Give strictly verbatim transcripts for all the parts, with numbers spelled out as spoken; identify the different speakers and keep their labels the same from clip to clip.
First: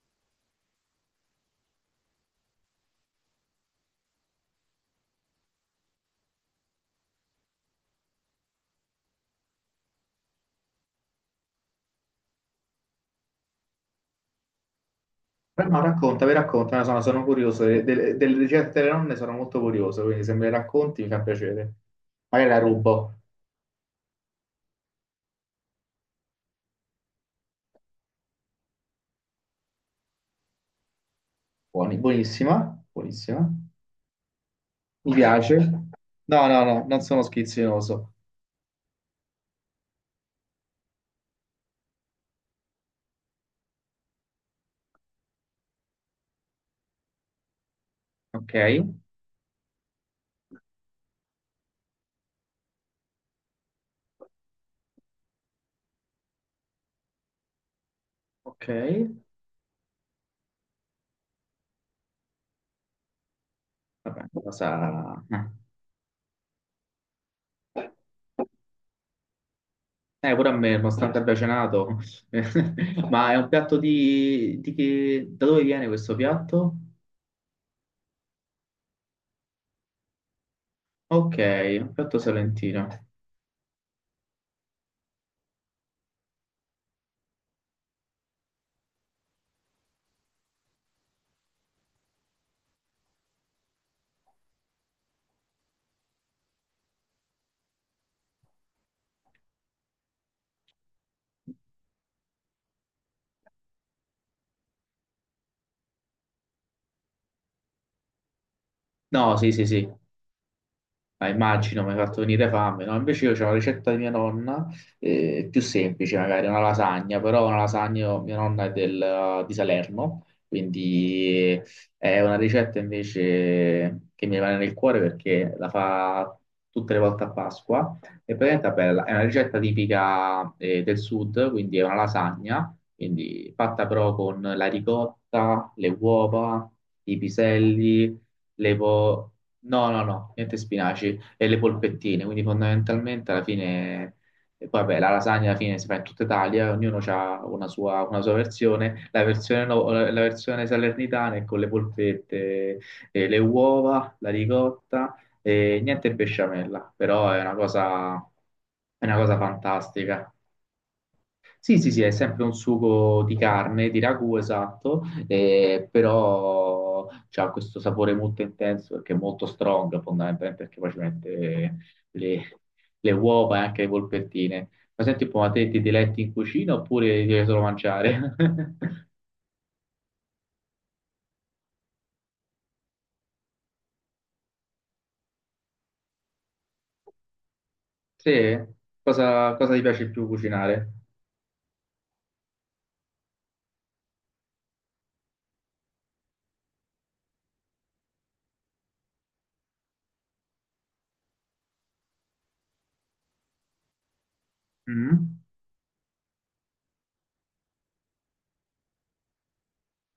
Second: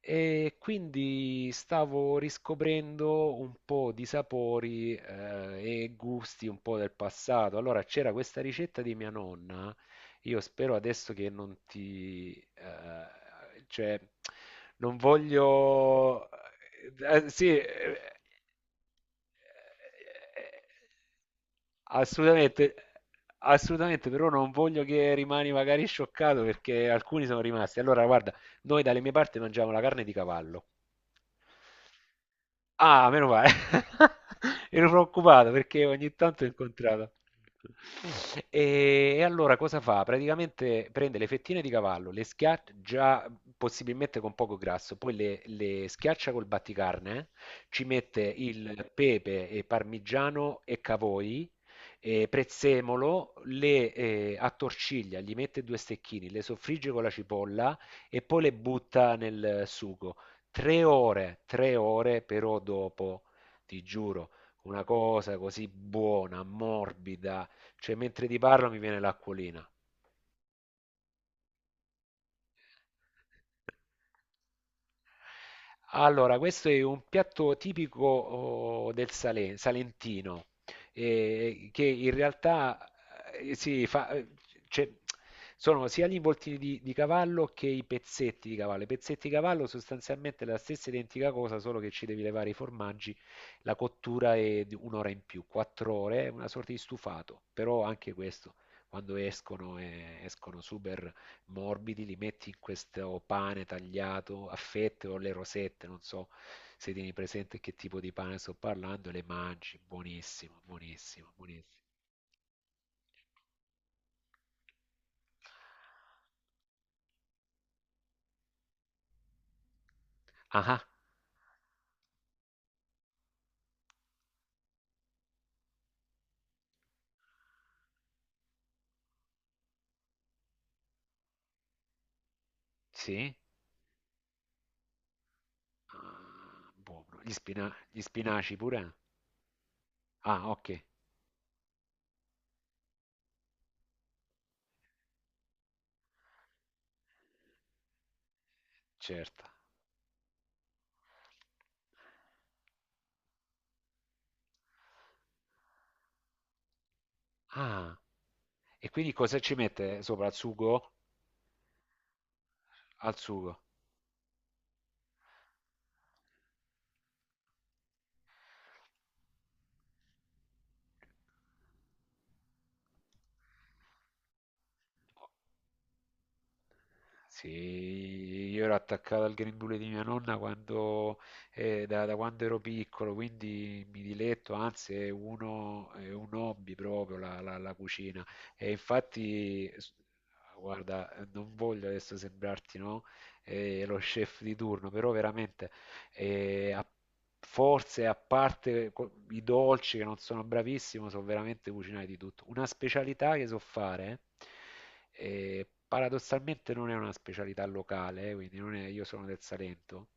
Speaker 1: E quindi stavo riscoprendo un po' di sapori eh, e gusti un po' del passato. Allora c'era questa ricetta di mia nonna. Io spero adesso che non ti, eh, cioè, non
Speaker 2: Beh, no,
Speaker 1: voglio.
Speaker 2: raccontami, raccontami, sono,
Speaker 1: Eh,
Speaker 2: sono
Speaker 1: eh, sì. eh,
Speaker 2: curioso, de- de-
Speaker 1: eh,
Speaker 2: delle ricette delle nonne sono molto curioso, quindi se me le racconti mi fa piacere. Magari la
Speaker 1: Assolutamente,
Speaker 2: rubo.
Speaker 1: assolutamente, però non voglio che rimani magari scioccato perché alcuni sono rimasti. Allora, guarda, noi dalle mie parti mangiamo la carne di cavallo.
Speaker 2: Buoni, buonissima,
Speaker 1: Ah, meno male.
Speaker 2: buonissima,
Speaker 1: Ero
Speaker 2: mi
Speaker 1: preoccupato
Speaker 2: piace.
Speaker 1: perché ogni tanto ho
Speaker 2: No, no, no, non
Speaker 1: incontrato.
Speaker 2: sono schizzinoso.
Speaker 1: E, e allora cosa fa? Praticamente prende le fettine di cavallo, le schiaccia, già possibilmente con poco grasso, poi le, le schiaccia col batticarne, ci mette
Speaker 2: Ok,
Speaker 1: il pepe e parmigiano e cavoi, e prezzemolo, le eh, attorciglia, gli mette due stecchini, le soffrigge con la cipolla e poi le
Speaker 2: ok,
Speaker 1: butta nel sugo. Tre ore, tre ore però dopo, ti
Speaker 2: vabbè,
Speaker 1: giuro, una
Speaker 2: cosa...
Speaker 1: cosa così buona, morbida, cioè mentre ti parlo mi viene l'acquolina.
Speaker 2: Eh, pure a me, nonostante abbia cenato. Ma è un piatto di... di che... Da dove viene questo
Speaker 1: Allora, questo
Speaker 2: piatto?
Speaker 1: è un piatto tipico oh, del Sale- Salentino,
Speaker 2: Ok,
Speaker 1: eh, che
Speaker 2: un
Speaker 1: in
Speaker 2: piatto
Speaker 1: realtà
Speaker 2: salentino.
Speaker 1: eh, si fa, eh, cioè, sono sia gli involtini di, di cavallo che i pezzetti di cavallo. I pezzetti di cavallo sostanzialmente è la stessa identica cosa, solo che ci devi levare i formaggi, la cottura è di un'ora in più, quattro ore, è una sorta di stufato, però anche questo, quando escono, eh, escono super morbidi, li metti in questo pane tagliato a fette o le rosette, non so se tieni presente che tipo di pane sto parlando, e le
Speaker 2: No, sì, sì,
Speaker 1: mangi,
Speaker 2: sì.
Speaker 1: buonissimo,
Speaker 2: Ah,
Speaker 1: buonissimo, buonissimo.
Speaker 2: immagino, mi hai fatto venire fame, no? Invece io ho la ricetta di mia nonna, eh, più semplice magari, una lasagna, però una lasagna, mia nonna è del- eh, di Salerno,
Speaker 1: Ah, ah,
Speaker 2: quindi è una ricetta invece che mi rimane nel cuore perché la fa tutte le volte a Pasqua, e praticamente è bella, è una ricetta tipica, eh, del sud, quindi è una lasagna,
Speaker 1: sì?
Speaker 2: quindi fatta però con la ricotta, le uova,
Speaker 1: Ah,
Speaker 2: i
Speaker 1: buono. Gli spina- gli
Speaker 2: piselli,
Speaker 1: spinaci
Speaker 2: le
Speaker 1: pure?
Speaker 2: po... no, no, no,
Speaker 1: Ah,
Speaker 2: niente
Speaker 1: ok,
Speaker 2: spinaci e le polpettine, quindi fondamentalmente alla fine, e poi vabbè, la lasagna alla fine si fa in tutta Italia, ognuno ha una sua, una sua versione, la
Speaker 1: certo.
Speaker 2: versione, no- la versione salernitana è con le polpette, e le uova, la ricotta e niente besciamella, però è una
Speaker 1: Ah,
Speaker 2: cosa,
Speaker 1: e
Speaker 2: è
Speaker 1: quindi
Speaker 2: una cosa
Speaker 1: cosa ci mette sopra?
Speaker 2: fantastica.
Speaker 1: Al sugo?
Speaker 2: Sì, sì, sì, è sempre un
Speaker 1: Al
Speaker 2: sugo di
Speaker 1: sugo.
Speaker 2: carne, di ragù, esatto, eh, però ha questo sapore molto intenso perché è molto strong, fondamentalmente, perché poi ci mette le, le uova e anche le polpettine. Ma senti un po', ma te ti diletti in cucina oppure devi
Speaker 1: Sì,
Speaker 2: solo mangiare?
Speaker 1: io ero attaccato al grembiule di mia nonna quando, eh, da, da quando ero piccolo, quindi mi diletto, anzi è, uno, è un hobby proprio la, la- la cucina.
Speaker 2: Sì?
Speaker 1: E
Speaker 2: Cosa,
Speaker 1: infatti,
Speaker 2: cosa ti
Speaker 1: s-
Speaker 2: piace più cucinare?
Speaker 1: guarda, non voglio adesso sembrarti, no? eh, lo chef di turno, però veramente e a- forse a parte co- i dolci che non sono bravissimo, so veramente cucinare di tutto. Una specialità che so fare,
Speaker 2: Mm?
Speaker 1: eh, paradossalmente non è una specialità locale, eh, quindi non è- io sono del Salento.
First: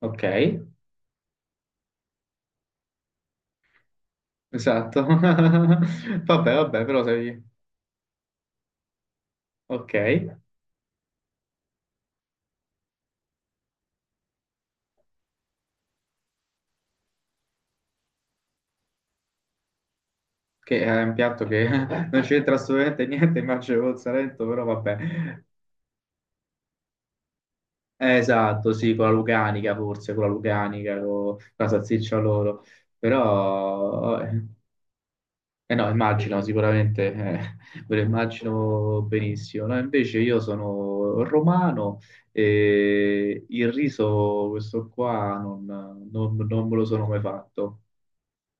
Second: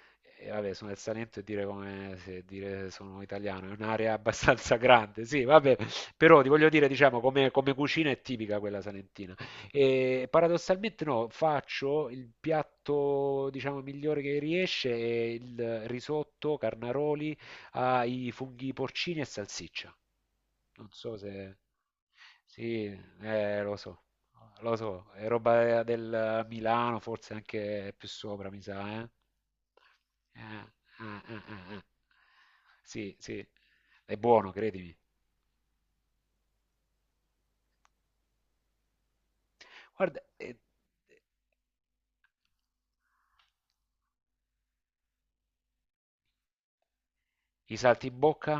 Speaker 2: Ok,
Speaker 1: E vabbè, sono del Salento e dire come se dire sono italiano è un'area abbastanza
Speaker 2: esatto.
Speaker 1: grande, sì, vabbè, però ti
Speaker 2: Vabbè,
Speaker 1: voglio
Speaker 2: vabbè,
Speaker 1: dire,
Speaker 2: però
Speaker 1: diciamo,
Speaker 2: sei...
Speaker 1: come, come cucina è tipica quella salentina.
Speaker 2: Ok.
Speaker 1: E paradossalmente no, faccio il piatto, diciamo, migliore che riesce, è il risotto carnaroli ai funghi porcini e salsiccia.
Speaker 2: Che
Speaker 1: Non
Speaker 2: è un
Speaker 1: so
Speaker 2: piatto
Speaker 1: se.
Speaker 2: che non c'entra
Speaker 1: Sì,
Speaker 2: assolutamente niente,
Speaker 1: eh, lo
Speaker 2: Marcello col
Speaker 1: so,
Speaker 2: Salento, però
Speaker 1: lo
Speaker 2: vabbè.
Speaker 1: so, è roba del Milano, forse anche più
Speaker 2: Eh,
Speaker 1: sopra, mi
Speaker 2: Esatto, sì,
Speaker 1: sa,
Speaker 2: con
Speaker 1: eh.
Speaker 2: la Lucanica forse, con la
Speaker 1: Eh,
Speaker 2: Lucanica,
Speaker 1: eh,
Speaker 2: con
Speaker 1: eh,
Speaker 2: la
Speaker 1: eh, eh.
Speaker 2: salsiccia loro,
Speaker 1: Sì, sì, è
Speaker 2: però... Eh,
Speaker 1: buono, credimi.
Speaker 2: eh no, immagino sicuramente, eh, ve lo immagino benissimo. No, invece
Speaker 1: Guarda,
Speaker 2: io
Speaker 1: eh,
Speaker 2: sono romano e il riso, questo qua, non, non- non me lo sono mai
Speaker 1: i
Speaker 2: fatto.
Speaker 1: saltimbocca.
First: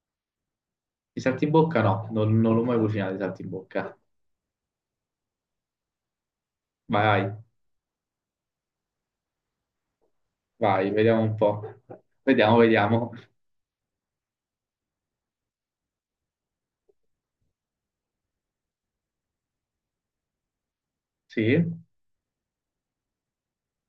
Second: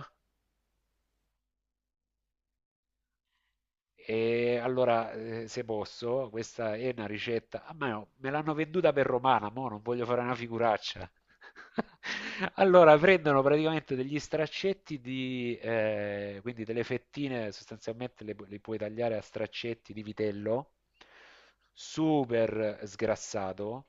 Speaker 2: I saltimbocca no, non, non l'ho mai cucinato i saltimbocca.
Speaker 1: E allora, eh, se posso, questa è una
Speaker 2: Vai, vai.
Speaker 1: ricetta. Ah, ma no, me l'hanno venduta per romana, mo non voglio fare una
Speaker 2: Vai,
Speaker 1: figuraccia.
Speaker 2: vediamo un po'. Vediamo,
Speaker 1: Allora,
Speaker 2: vediamo.
Speaker 1: prendono praticamente degli straccetti di, eh, quindi delle fettine, sostanzialmente le, pu- le puoi tagliare a straccetti di vitello,
Speaker 2: Sì,
Speaker 1: super sgrassato,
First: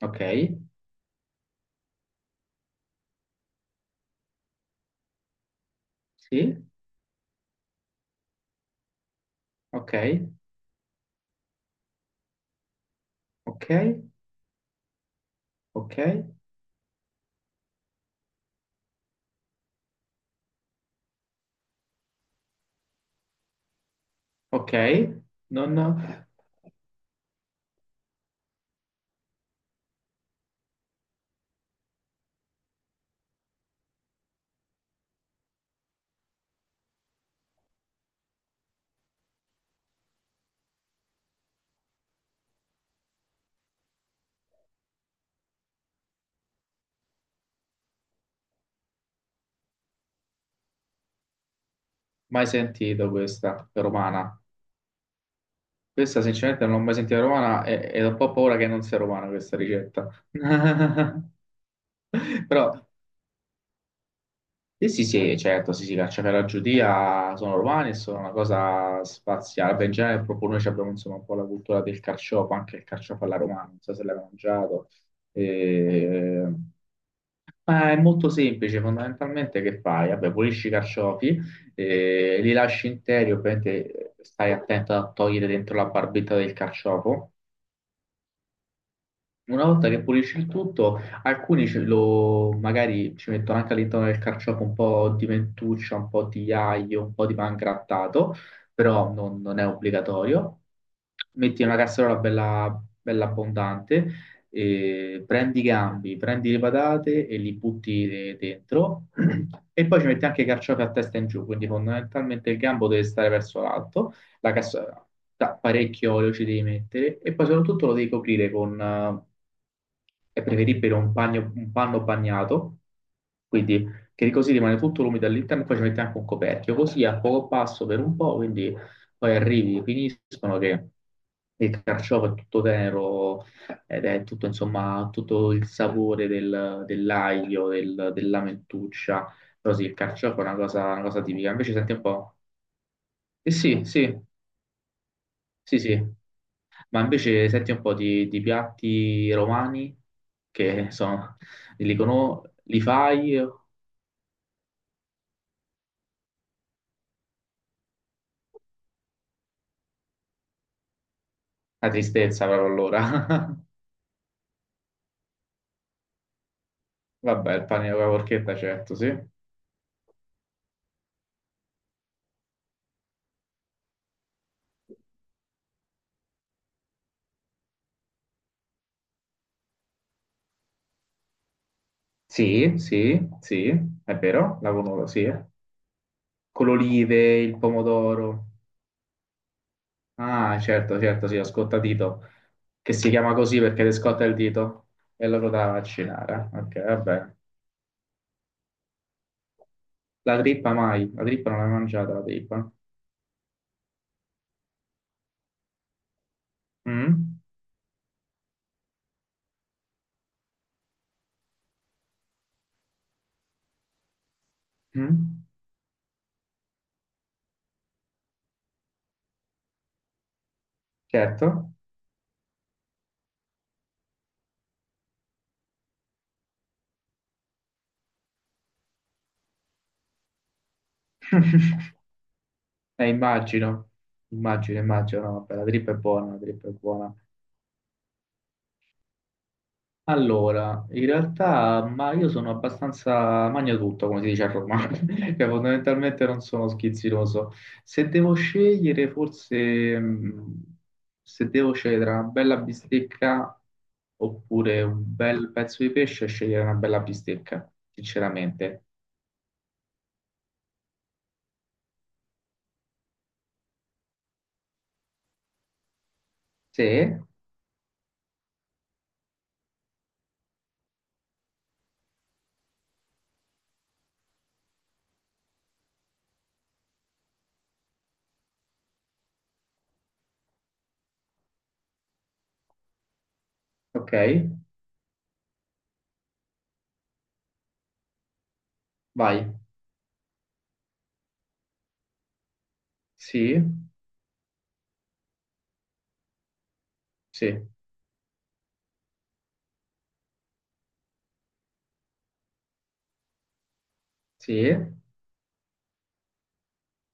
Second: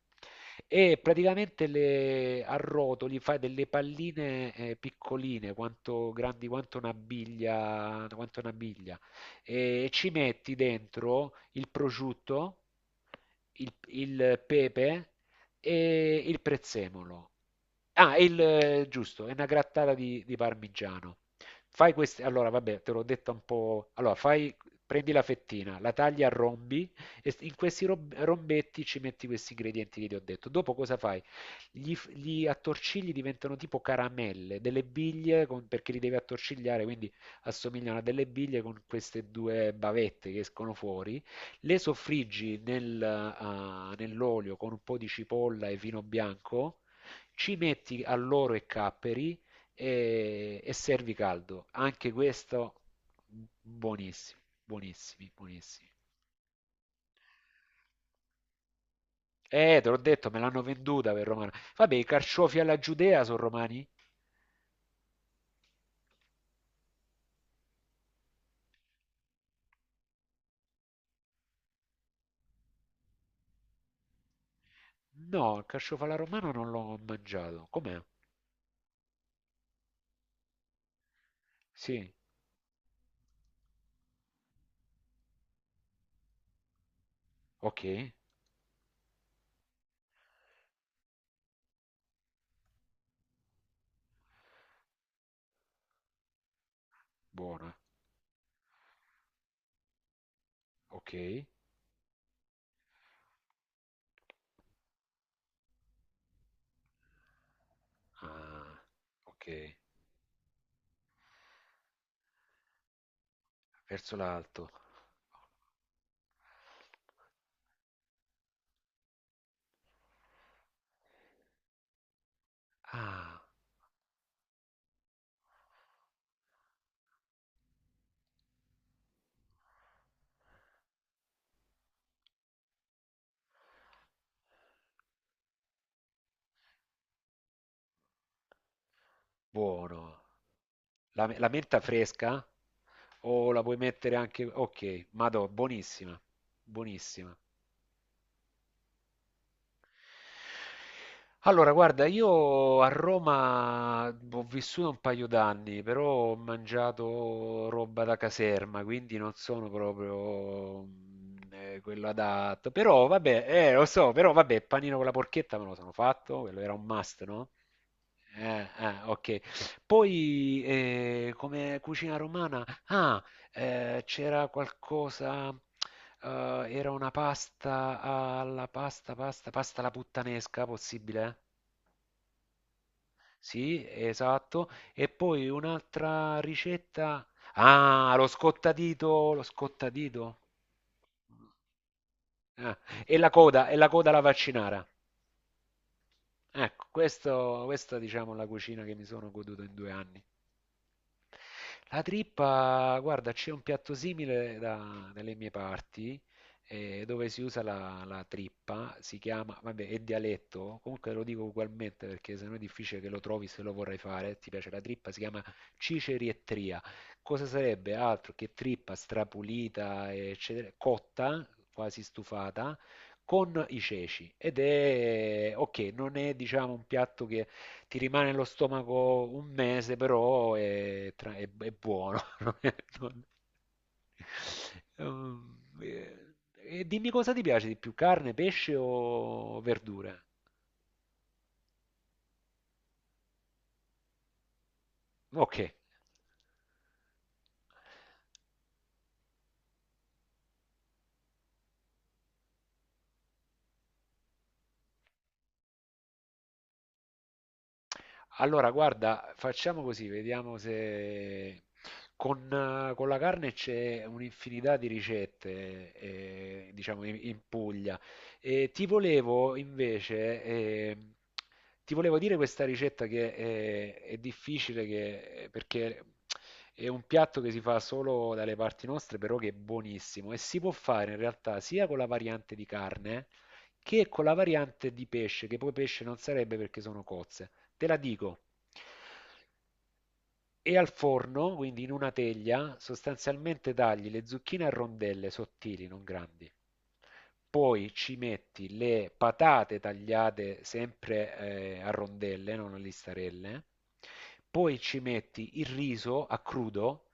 Speaker 2: ok,
Speaker 1: e praticamente le arrotoli, fai delle palline, eh, piccoline, quanto grandi
Speaker 2: sì,
Speaker 1: quanto una biglia, quanto una biglia e
Speaker 2: ok,
Speaker 1: ci metti dentro il prosciutto,
Speaker 2: ok,
Speaker 1: il, il pepe
Speaker 2: ok,
Speaker 1: e il prezzemolo. Ah, il, eh, giusto, è una grattata di, di parmigiano. Fai queste, allora vabbè, te l'ho detto un po'. Allora, fai,
Speaker 2: ok.
Speaker 1: prendi la
Speaker 2: Non
Speaker 1: fettina,
Speaker 2: ho
Speaker 1: la tagli a rombi e s- in questi rob- rombetti ci metti questi ingredienti che ti ho detto. Dopo cosa fai? Gli, f- gli attorcigli diventano tipo caramelle, delle biglie con- perché li devi attorcigliare, quindi assomigliano a delle biglie con queste due bavette che escono fuori. Le soffriggi nel, ah, nell'olio con un po' di cipolla e vino bianco ci metti alloro e capperi e, e servi caldo. Anche
Speaker 2: mai
Speaker 1: questo
Speaker 2: sentito questa
Speaker 1: buonissimo,
Speaker 2: romana.
Speaker 1: buonissimi, buonissimi.
Speaker 2: Questa sinceramente non l'ho mai sentita romana e, e ho un po' paura che non sia romana questa
Speaker 1: Eh, te l'ho
Speaker 2: ricetta.
Speaker 1: detto, me l'hanno venduta per romana. Vabbè, i carciofi
Speaker 2: Però
Speaker 1: alla giudea sono romani?
Speaker 2: sì, sì, sì, certo, sì, sì, cacciavite alla giudia sono romani e sono una cosa spaziale. Beh, in genere proprio noi ci abbiamo insomma un po' la cultura del carciofo, anche il carciofo alla romana, non so se l'hai mangiato.
Speaker 1: No, il carciofo alla
Speaker 2: Eh,
Speaker 1: romana non l'ho mangiato.
Speaker 2: Ma è
Speaker 1: Com'è?
Speaker 2: molto semplice, fondamentalmente che fai? Vabbè, pulisci i carciofi,
Speaker 1: Sì,
Speaker 2: eh, li lasci interi, ovviamente eh, stai attento a togliere dentro la barbetta del carciofo,
Speaker 1: ok,
Speaker 2: una volta che pulisci il tutto, alcuni ce lo, magari ci mettono anche all'interno del carciofo un po' di mentuccia, un po' di aglio, un po' di
Speaker 1: buona,
Speaker 2: pangrattato, però non, non è obbligatorio.
Speaker 1: ok.
Speaker 2: Metti una casseruola bella, bella abbondante, e prendi i gambi, prendi le patate e li butti de-
Speaker 1: Ah,
Speaker 2: dentro
Speaker 1: ok,
Speaker 2: e poi ci metti anche i carciofi a testa in giù, quindi fondamentalmente il gambo deve stare verso l'alto
Speaker 1: verso
Speaker 2: la
Speaker 1: l'alto.
Speaker 2: cassola da parecchio olio ci devi mettere e poi soprattutto lo devi coprire con, eh, è preferibile un, bagno- un panno bagnato,
Speaker 1: Ah,
Speaker 2: quindi che così rimane tutto l'umido all'interno, poi ci metti anche un coperchio, così a poco passo per un po', quindi poi arrivi, finiscono che il carciofo è tutto tenero ed è tutto, insomma, tutto il sapore del- dell'aglio, del- della mentuccia, però sì, il
Speaker 1: buono.
Speaker 2: carciofo è una cosa, una cosa
Speaker 1: La, la
Speaker 2: tipica, invece
Speaker 1: menta
Speaker 2: senti un po'...
Speaker 1: fresca? O
Speaker 2: Eh
Speaker 1: la puoi
Speaker 2: sì,
Speaker 1: mettere
Speaker 2: sì,
Speaker 1: anche. Ok, madò,
Speaker 2: sì, sì,
Speaker 1: buonissima,
Speaker 2: ma
Speaker 1: buonissima.
Speaker 2: invece senti un po' di, di piatti romani che sono,
Speaker 1: Allora,
Speaker 2: li,
Speaker 1: guarda,
Speaker 2: cono-
Speaker 1: io
Speaker 2: li
Speaker 1: a
Speaker 2: fai?
Speaker 1: Roma ho vissuto un paio d'anni, però ho mangiato roba da caserma, quindi non sono proprio mm, eh,
Speaker 2: La
Speaker 1: quello
Speaker 2: tristezza però
Speaker 1: adatto. Però vabbè,
Speaker 2: allora.
Speaker 1: eh, lo so, però vabbè, panino con la porchetta me lo sono fatto, quello era un must, no?
Speaker 2: Vabbè, il pane con la porchetta
Speaker 1: Eh, eh,
Speaker 2: certo, sì.
Speaker 1: ok. Poi eh, come cucina romana, ah, eh, c'era qualcosa, eh, era una pasta alla pasta, pasta, pasta alla puttanesca, possibile?
Speaker 2: Sì, sì, sì,
Speaker 1: Sì,
Speaker 2: è vero,
Speaker 1: esatto.
Speaker 2: la conosco,
Speaker 1: E
Speaker 2: sì.
Speaker 1: poi un'altra
Speaker 2: Con
Speaker 1: ricetta,
Speaker 2: l'olive, il
Speaker 1: ah, lo
Speaker 2: pomodoro.
Speaker 1: scottadito, lo scottadito.
Speaker 2: Ah, certo, certo, sì, lo scottadito,
Speaker 1: Ah,
Speaker 2: che si
Speaker 1: e la
Speaker 2: chiama così
Speaker 1: coda, e
Speaker 2: perché
Speaker 1: la
Speaker 2: ti
Speaker 1: coda alla
Speaker 2: scotta il
Speaker 1: vaccinara.
Speaker 2: dito e loro da vaccinare. Ok,
Speaker 1: Ecco,
Speaker 2: vabbè.
Speaker 1: questo, questa diciamo è la cucina che mi sono goduto in due anni.
Speaker 2: La trippa mai, la trippa non l'hai
Speaker 1: La
Speaker 2: mangiata, la trippa.
Speaker 1: trippa, guarda, c'è un piatto simile da- dalle mie parti, eh, dove
Speaker 2: Mm?
Speaker 1: si usa la, la trippa, si chiama, vabbè, è dialetto, comunque lo dico ugualmente perché sennò è difficile che lo trovi se lo vorrai fare, ti piace la trippa, si chiama
Speaker 2: Mm?
Speaker 1: cicerietria. Cosa sarebbe altro che trippa strapulita, eccetera, cotta,
Speaker 2: Certo.
Speaker 1: quasi stufata, con i ceci. Ed è, ok, non è diciamo un piatto che ti rimane allo stomaco un mese, però è, tra- è- è buono. non è-
Speaker 2: Eh,
Speaker 1: non-
Speaker 2: immagino, immagino, immagino, no,
Speaker 1: Ehm,
Speaker 2: vabbè, la trip è
Speaker 1: eh,
Speaker 2: buona, la trip è
Speaker 1: E dimmi
Speaker 2: buona.
Speaker 1: cosa ti piace di più, carne, pesce o verdure?
Speaker 2: Allora, in realtà, ma io sono abbastanza magnatutto, come si dice a Roma, cioè
Speaker 1: Ok.
Speaker 2: fondamentalmente non sono schizzinoso. Se devo scegliere, forse, mh, se devo scegliere tra una bella bistecca oppure un bel pezzo di pesce, scegliere una bella bistecca,
Speaker 1: Allora,
Speaker 2: sinceramente.
Speaker 1: guarda, facciamo così, vediamo se con, eh, con la carne c'è un'infinità di ricette, eh,
Speaker 2: Sì,
Speaker 1: diciamo, in, in Puglia. E ti volevo invece, eh, ti volevo dire questa ricetta che eh, è, difficile che- perché è un piatto che si fa solo dalle parti nostre, però che è buonissimo e si può fare in realtà sia con la variante di carne che
Speaker 2: ok,
Speaker 1: con la variante di pesce, che poi pesce non sarebbe perché sono cozze. Te la dico.
Speaker 2: vai,
Speaker 1: E al forno, quindi in una teglia,
Speaker 2: sì,
Speaker 1: sostanzialmente tagli le zucchine a rondelle sottili, non grandi.
Speaker 2: sì,
Speaker 1: Poi ci metti le patate tagliate sempre eh, a rondelle, non a listarelle.
Speaker 2: sì,
Speaker 1: Poi ci metti il riso a crudo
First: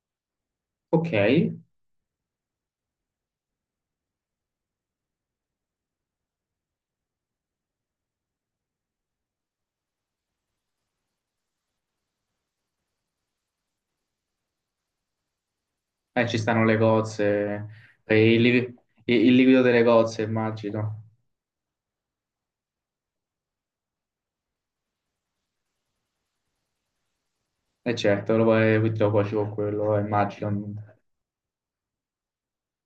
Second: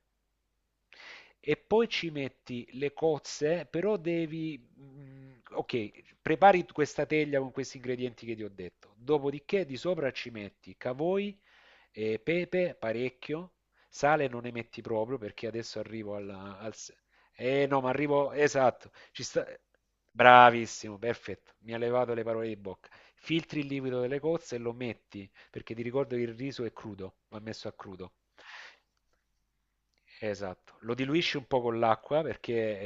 Speaker 2: ok.
Speaker 1: e poi ci metti le cozze, però devi. Mm, ok, prepari questa teglia con questi ingredienti che ti ho detto. Dopodiché di sopra ci metti cavoi, e pepe parecchio, sale non ne metti proprio perché adesso arrivo
Speaker 2: Eh, ci
Speaker 1: alla,
Speaker 2: stanno
Speaker 1: al...
Speaker 2: le
Speaker 1: s- Eh
Speaker 2: cozze,
Speaker 1: no, ma arrivo.
Speaker 2: eh, il, livi-
Speaker 1: Esatto, ci
Speaker 2: il- il
Speaker 1: sta.
Speaker 2: liquido delle cozze,
Speaker 1: Bravissimo,
Speaker 2: immagino.
Speaker 1: perfetto, mi ha levato le parole di bocca. Filtri il liquido delle cozze e lo metti, perché ti ricordo che il riso è crudo, va messo a
Speaker 2: E
Speaker 1: crudo.
Speaker 2: certo, lo puoi, lo cuoci con quello, eh, immagino.
Speaker 1: Esatto, lo diluisci un po' con l'acqua perché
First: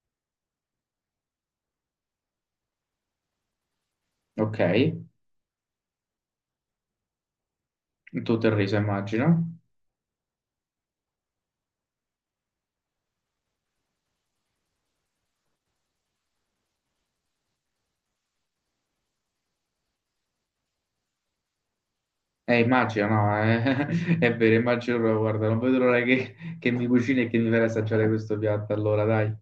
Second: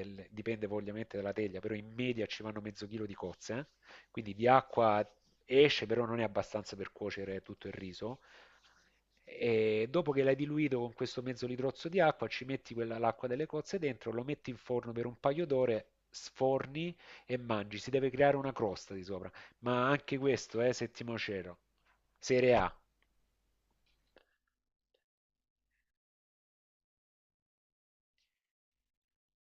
Speaker 1: eh, l- dipende poi ovviamente dalla teglia, però in media ci vanno mezzo chilo di cozze, eh. Quindi di
Speaker 2: Ok,
Speaker 1: acqua esce, però non è abbastanza per cuocere tutto il riso.
Speaker 2: tutto il riso, immagino.
Speaker 1: E dopo che l'hai diluito con questo mezzo litrozzo di acqua, ci metti quella, l'acqua delle cozze dentro, lo metti in forno per un paio d'ore, sforni e mangi. Si deve creare una crosta di sopra, ma anche questo è eh, settimo cielo, serie
Speaker 2: Eh,
Speaker 1: A.
Speaker 2: immagino, no, eh, è vero, immagino, guarda, non vedo l'ora che, che mi cucini e che mi fai assaggiare questo piatto, allora, dai.